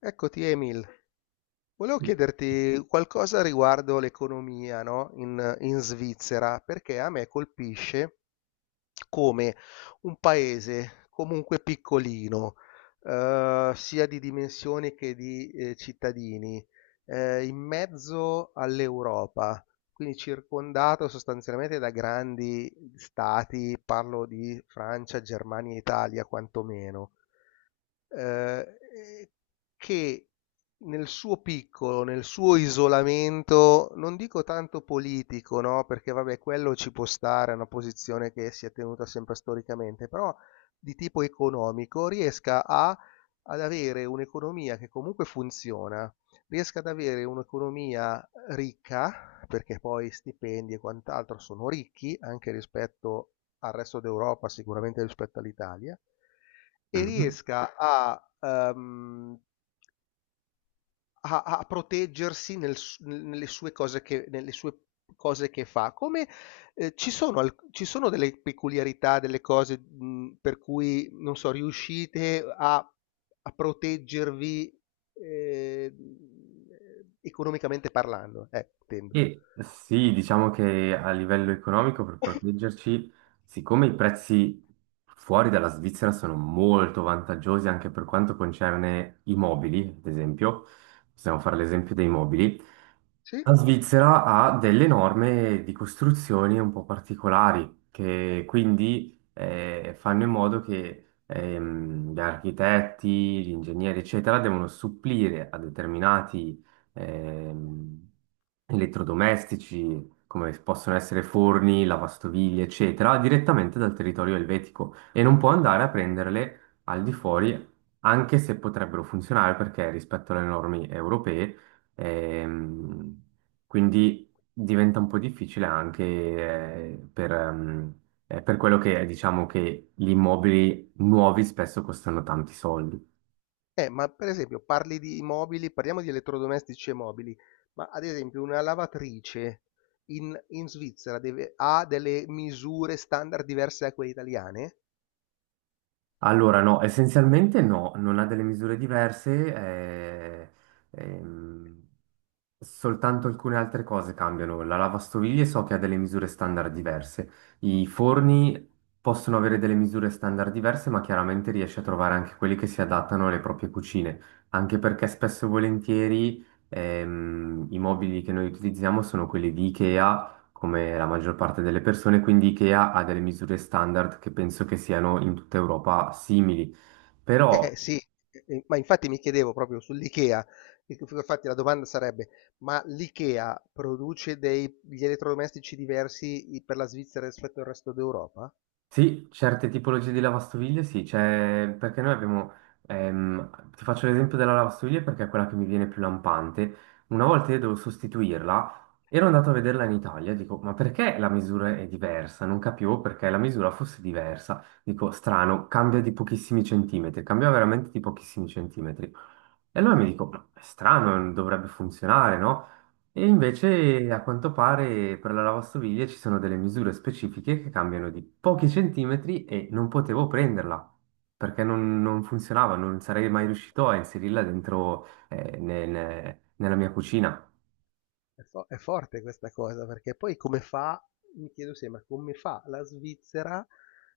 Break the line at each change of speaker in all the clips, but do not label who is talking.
Eccoti Emil, volevo chiederti qualcosa riguardo l'economia, no? In Svizzera, perché a me colpisce come un paese comunque piccolino, sia di dimensioni che di cittadini, in mezzo all'Europa, quindi circondato sostanzialmente da grandi stati, parlo di Francia, Germania e Italia quantomeno e che nel suo piccolo, nel suo isolamento, non dico tanto politico, no? Perché vabbè, quello ci può stare, è una posizione che si è tenuta sempre storicamente, però di tipo economico riesca a ad avere un'economia che comunque funziona, riesca ad avere un'economia ricca, perché poi stipendi e quant'altro sono ricchi anche rispetto al resto d'Europa, sicuramente rispetto all'Italia, e
Mhm.
riesca a proteggersi nelle sue cose che fa. Come, ci sono delle peculiarità, delle cose, per cui, non so, riuscite a proteggervi, ehm, economicamente parlando, intendo.
E sì, diciamo che a livello economico per proteggerci, siccome i prezzi fuori dalla Svizzera sono molto vantaggiosi anche per quanto concerne i mobili, ad esempio, possiamo fare l'esempio dei mobili.
Sì?
La Svizzera ha delle norme di costruzioni un po' particolari, che quindi fanno in modo che gli architetti, gli ingegneri, eccetera, devono supplire a determinati ehm, elettrodomestici, come possono essere forni, lavastoviglie, eccetera, direttamente dal territorio elvetico e non può andare a prenderle al di fuori, anche se potrebbero funzionare perché rispetto alle norme europee. Ehm, quindi diventa un po' difficile anche per quello che è, diciamo che gli immobili nuovi spesso costano tanti soldi.
Ma per esempio parli di mobili, parliamo di elettrodomestici e mobili, ma ad esempio una lavatrice in Svizzera ha delle misure standard diverse da quelle italiane?
Allora, no, essenzialmente no, non ha delle misure diverse, ehm, soltanto alcune altre cose cambiano. La lavastoviglie so che ha delle misure standard diverse, i forni possono avere delle misure standard diverse, ma chiaramente riesci a trovare anche quelli che si adattano alle proprie cucine, anche perché spesso e volentieri i mobili che noi utilizziamo sono quelli di Ikea come la maggior parte delle persone, quindi IKEA ha delle misure standard che penso che siano in tutta Europa simili. Però
Eh sì, ma infatti mi chiedevo proprio sull'IKEA, infatti la domanda sarebbe, ma l'IKEA produce degli elettrodomestici diversi per la Svizzera rispetto al resto d'Europa?
sì, certe tipologie di lavastoviglie sì, c'è perché noi abbiamo, ti faccio l'esempio della lavastoviglie perché è quella che mi viene più lampante. Una volta io devo sostituirla, ero andato a vederla in Italia, dico, ma perché la misura è diversa? Non capivo perché la misura fosse diversa. Dico, strano, cambia di pochissimi centimetri, cambia veramente di pochissimi centimetri. E allora mi dico, ma è strano, non dovrebbe funzionare, no? E invece a quanto pare per la lavastoviglie ci sono delle misure specifiche che cambiano di pochi centimetri e non potevo prenderla perché non funzionava, non sarei mai riuscito a inserirla dentro nella mia cucina.
È forte questa cosa, perché poi come fa, mi chiedo sempre, come fa la Svizzera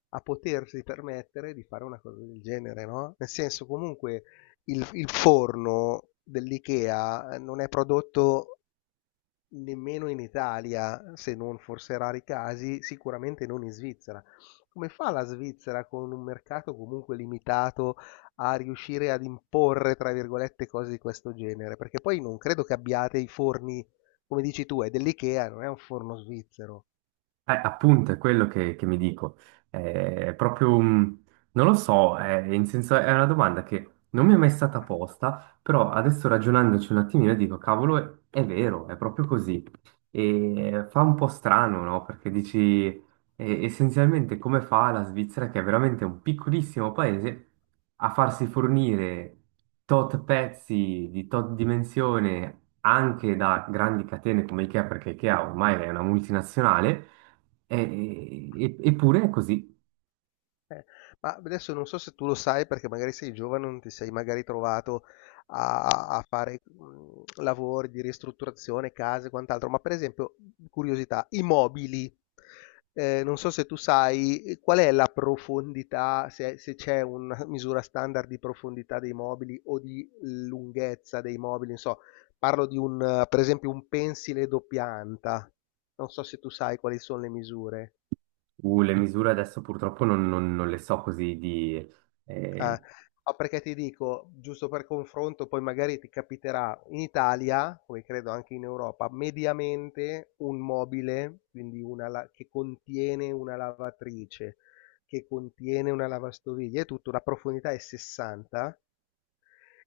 a potersi permettere di fare una cosa del genere, no? Nel senso, comunque, il forno dell'IKEA non è prodotto nemmeno in Italia, se non forse rari casi, sicuramente non in Svizzera. Come fa la Svizzera con un mercato comunque limitato a riuscire ad imporre, tra virgolette, cose di questo genere? Perché poi non credo che abbiate i forni, come dici tu, è dell'IKEA, non è un forno svizzero.
Appunto, è quello che mi dico. È proprio, non lo so, è una domanda che non mi è mai stata posta, però adesso ragionandoci un attimino dico, cavolo, è vero, è proprio così. E fa un po' strano, no? Perché dici, essenzialmente come fa la Svizzera, che è veramente un piccolissimo paese, a farsi fornire tot pezzi di tot dimensione anche da grandi catene come IKEA, perché IKEA ormai è una multinazionale eppure è così.
Eh, ma adesso non so se tu lo sai, perché magari sei giovane, non ti sei magari trovato a fare lavori di ristrutturazione, case e quant'altro, ma per esempio, curiosità, i mobili, non so se tu sai qual è la profondità, se c'è una misura standard di profondità dei mobili o di lunghezza dei mobili. Non so, parlo di un, per esempio, un pensile doppia anta. Non so se tu sai quali sono le misure.
Le misure adesso purtroppo non le so così di.
Eh,
eh,
ma perché ti dico, giusto per confronto, poi magari ti capiterà in Italia, come credo anche in Europa, mediamente un mobile, quindi che contiene una lavatrice, che contiene una lavastoviglie, è tutto, la profondità è 60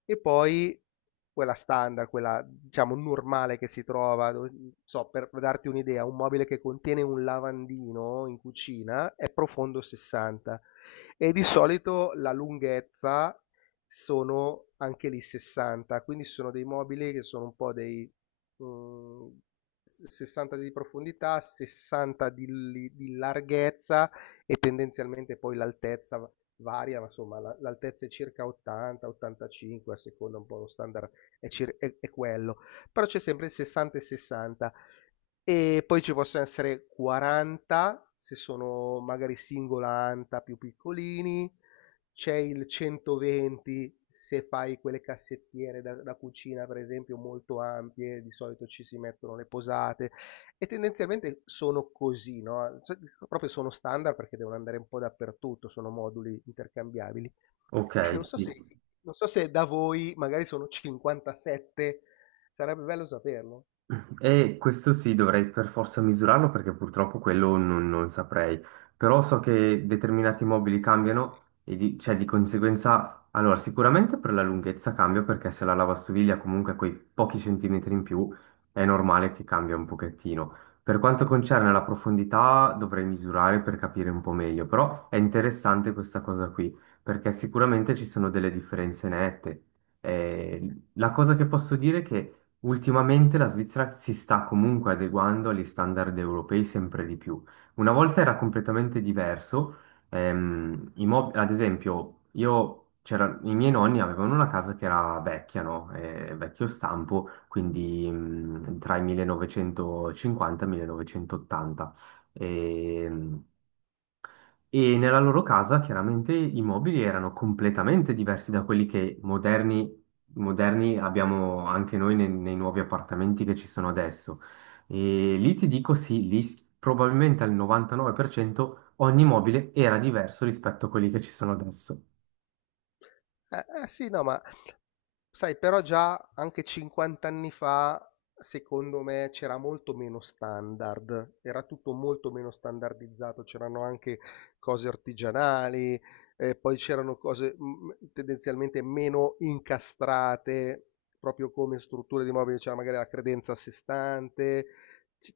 e poi quella standard, quella diciamo normale che si trova, non so, per darti un'idea, un mobile che contiene un lavandino in cucina è profondo 60 e di solito la lunghezza sono anche lì 60, quindi sono dei mobili che sono un po' dei, mm, 60 di profondità, 60 di larghezza, e tendenzialmente poi l'altezza varia, ma insomma l'altezza è circa 80-85, a seconda un po' lo standard è quello, però c'è sempre il 60 e 60 e poi ci possono essere 40 se sono magari singola anta più piccolini, c'è il 120 se fai quelle cassettiere da cucina per esempio molto ampie, di solito ci si mettono le posate, e tendenzialmente sono così, no, cioè, proprio sono standard perché devono andare un po' dappertutto, sono moduli intercambiabili.
ok,
E
sì.
non so se da voi magari sono 57, sarebbe bello saperlo.
E questo sì, dovrei per forza misurarlo perché purtroppo quello non saprei. Però so che determinati mobili cambiano e cioè, di conseguenza, allora sicuramente per la lunghezza cambia perché se la lavastoviglie ha comunque quei pochi centimetri in più è normale che cambia un pochettino. Per quanto concerne la profondità dovrei misurare per capire un po' meglio, però è interessante questa cosa qui perché sicuramente ci sono delle differenze nette. La cosa che posso dire è che ultimamente la Svizzera si sta comunque adeguando agli standard europei sempre di più. Una volta era completamente diverso. Ad esempio, i miei nonni avevano una casa che era vecchia, no? Vecchio stampo, quindi tra i 1950 e i 1980. Ehm, e nella loro casa chiaramente i mobili erano completamente diversi da quelli che moderni, abbiamo anche noi nei nuovi appartamenti che ci sono adesso. E lì ti dico sì, probabilmente al 99% ogni mobile era diverso rispetto a quelli che ci sono adesso.
Eh, sì, no, ma sai, però già anche 50 anni fa, secondo me, c'era molto meno standard, era tutto molto meno standardizzato, c'erano anche cose artigianali, poi c'erano cose, tendenzialmente meno incastrate, proprio come strutture di mobili, c'era magari la credenza a sé stante, c-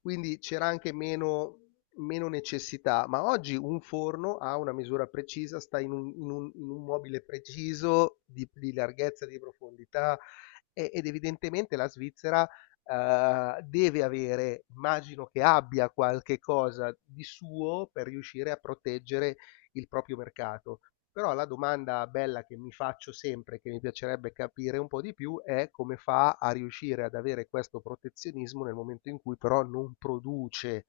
quindi c'era anche meno necessità, ma oggi un forno ha una misura precisa, sta in un mobile preciso di larghezza, di profondità ed evidentemente la Svizzera, deve avere, immagino che abbia qualche cosa di suo per riuscire a proteggere il proprio mercato. Però la domanda bella che mi faccio sempre, che mi piacerebbe capire un po' di più, è come fa a riuscire ad avere questo protezionismo nel momento in cui però non produce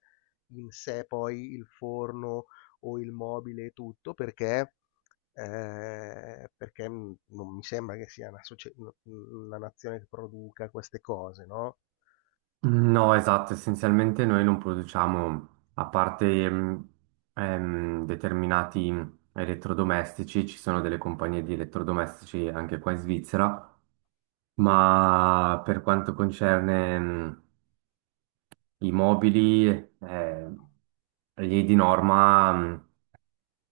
in sé poi il forno o il mobile e tutto, perché, non mi sembra che sia una nazione che produca queste cose, no?
No, esatto, essenzialmente noi non produciamo, a parte determinati elettrodomestici, ci sono delle compagnie di elettrodomestici anche qua in Svizzera. Ma per quanto concerne i mobili, eh, lì di norma.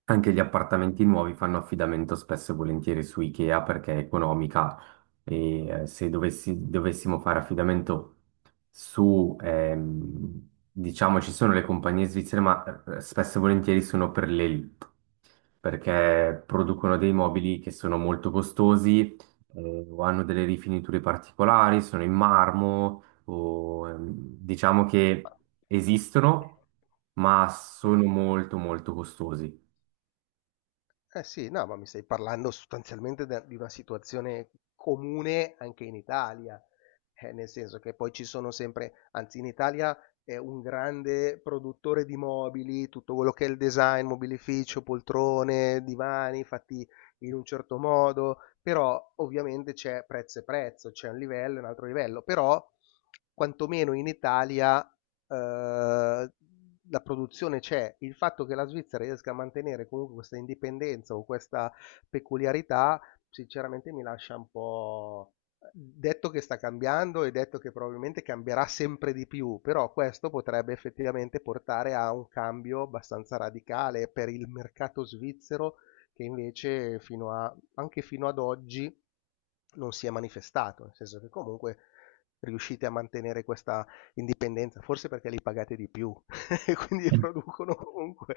Anche gli appartamenti nuovi fanno affidamento spesso e volentieri su IKEA perché è economica e se dovessimo fare affidamento diciamo, ci sono le compagnie svizzere, ma spesso e volentieri sono per l'elite perché producono dei mobili che sono molto costosi o hanno delle rifiniture particolari, sono in marmo o diciamo che esistono, ma sono molto molto costosi.
Eh sì, no, ma mi stai parlando sostanzialmente de di una situazione comune anche in Italia, nel senso che poi ci sono sempre, anzi in Italia è un grande produttore di mobili, tutto quello che è il design, mobilificio, poltrone, divani fatti in un certo modo, però ovviamente c'è prezzo e prezzo, c'è un livello e un altro livello, però quantomeno in Italia, la produzione c'è. Il fatto che la Svizzera riesca a mantenere comunque questa indipendenza o questa peculiarità sinceramente mi lascia un po'. Detto che sta cambiando e detto che probabilmente cambierà sempre di più, però questo potrebbe effettivamente portare a un cambio abbastanza radicale per il mercato svizzero, che invece fino a anche fino ad oggi non si è manifestato, nel senso che comunque riuscite a mantenere questa indipendenza, forse perché li pagate di più e quindi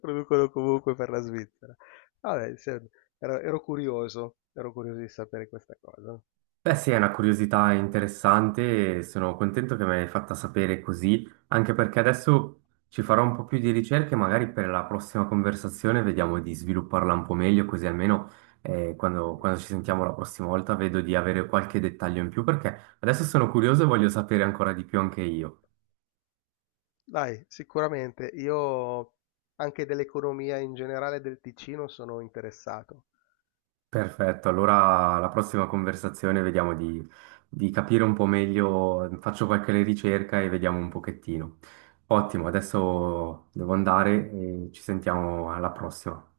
producono comunque per la Svizzera. Vabbè, ero curioso di sapere questa cosa.
Beh, sì, è una curiosità interessante e sono contento che me l'hai fatta sapere così, anche perché adesso ci farò un po' più di ricerche, magari per la prossima conversazione vediamo di svilupparla un po' meglio, così almeno quando ci sentiamo la prossima volta vedo di avere qualche dettaglio in più, perché adesso sono curioso e voglio sapere ancora di più anche io.
Dai, sicuramente io anche dell'economia in generale del Ticino sono interessato.
Perfetto, allora la prossima conversazione vediamo di capire un po' meglio, faccio qualche ricerca e vediamo un pochettino. Ottimo, adesso devo andare e ci sentiamo alla prossima.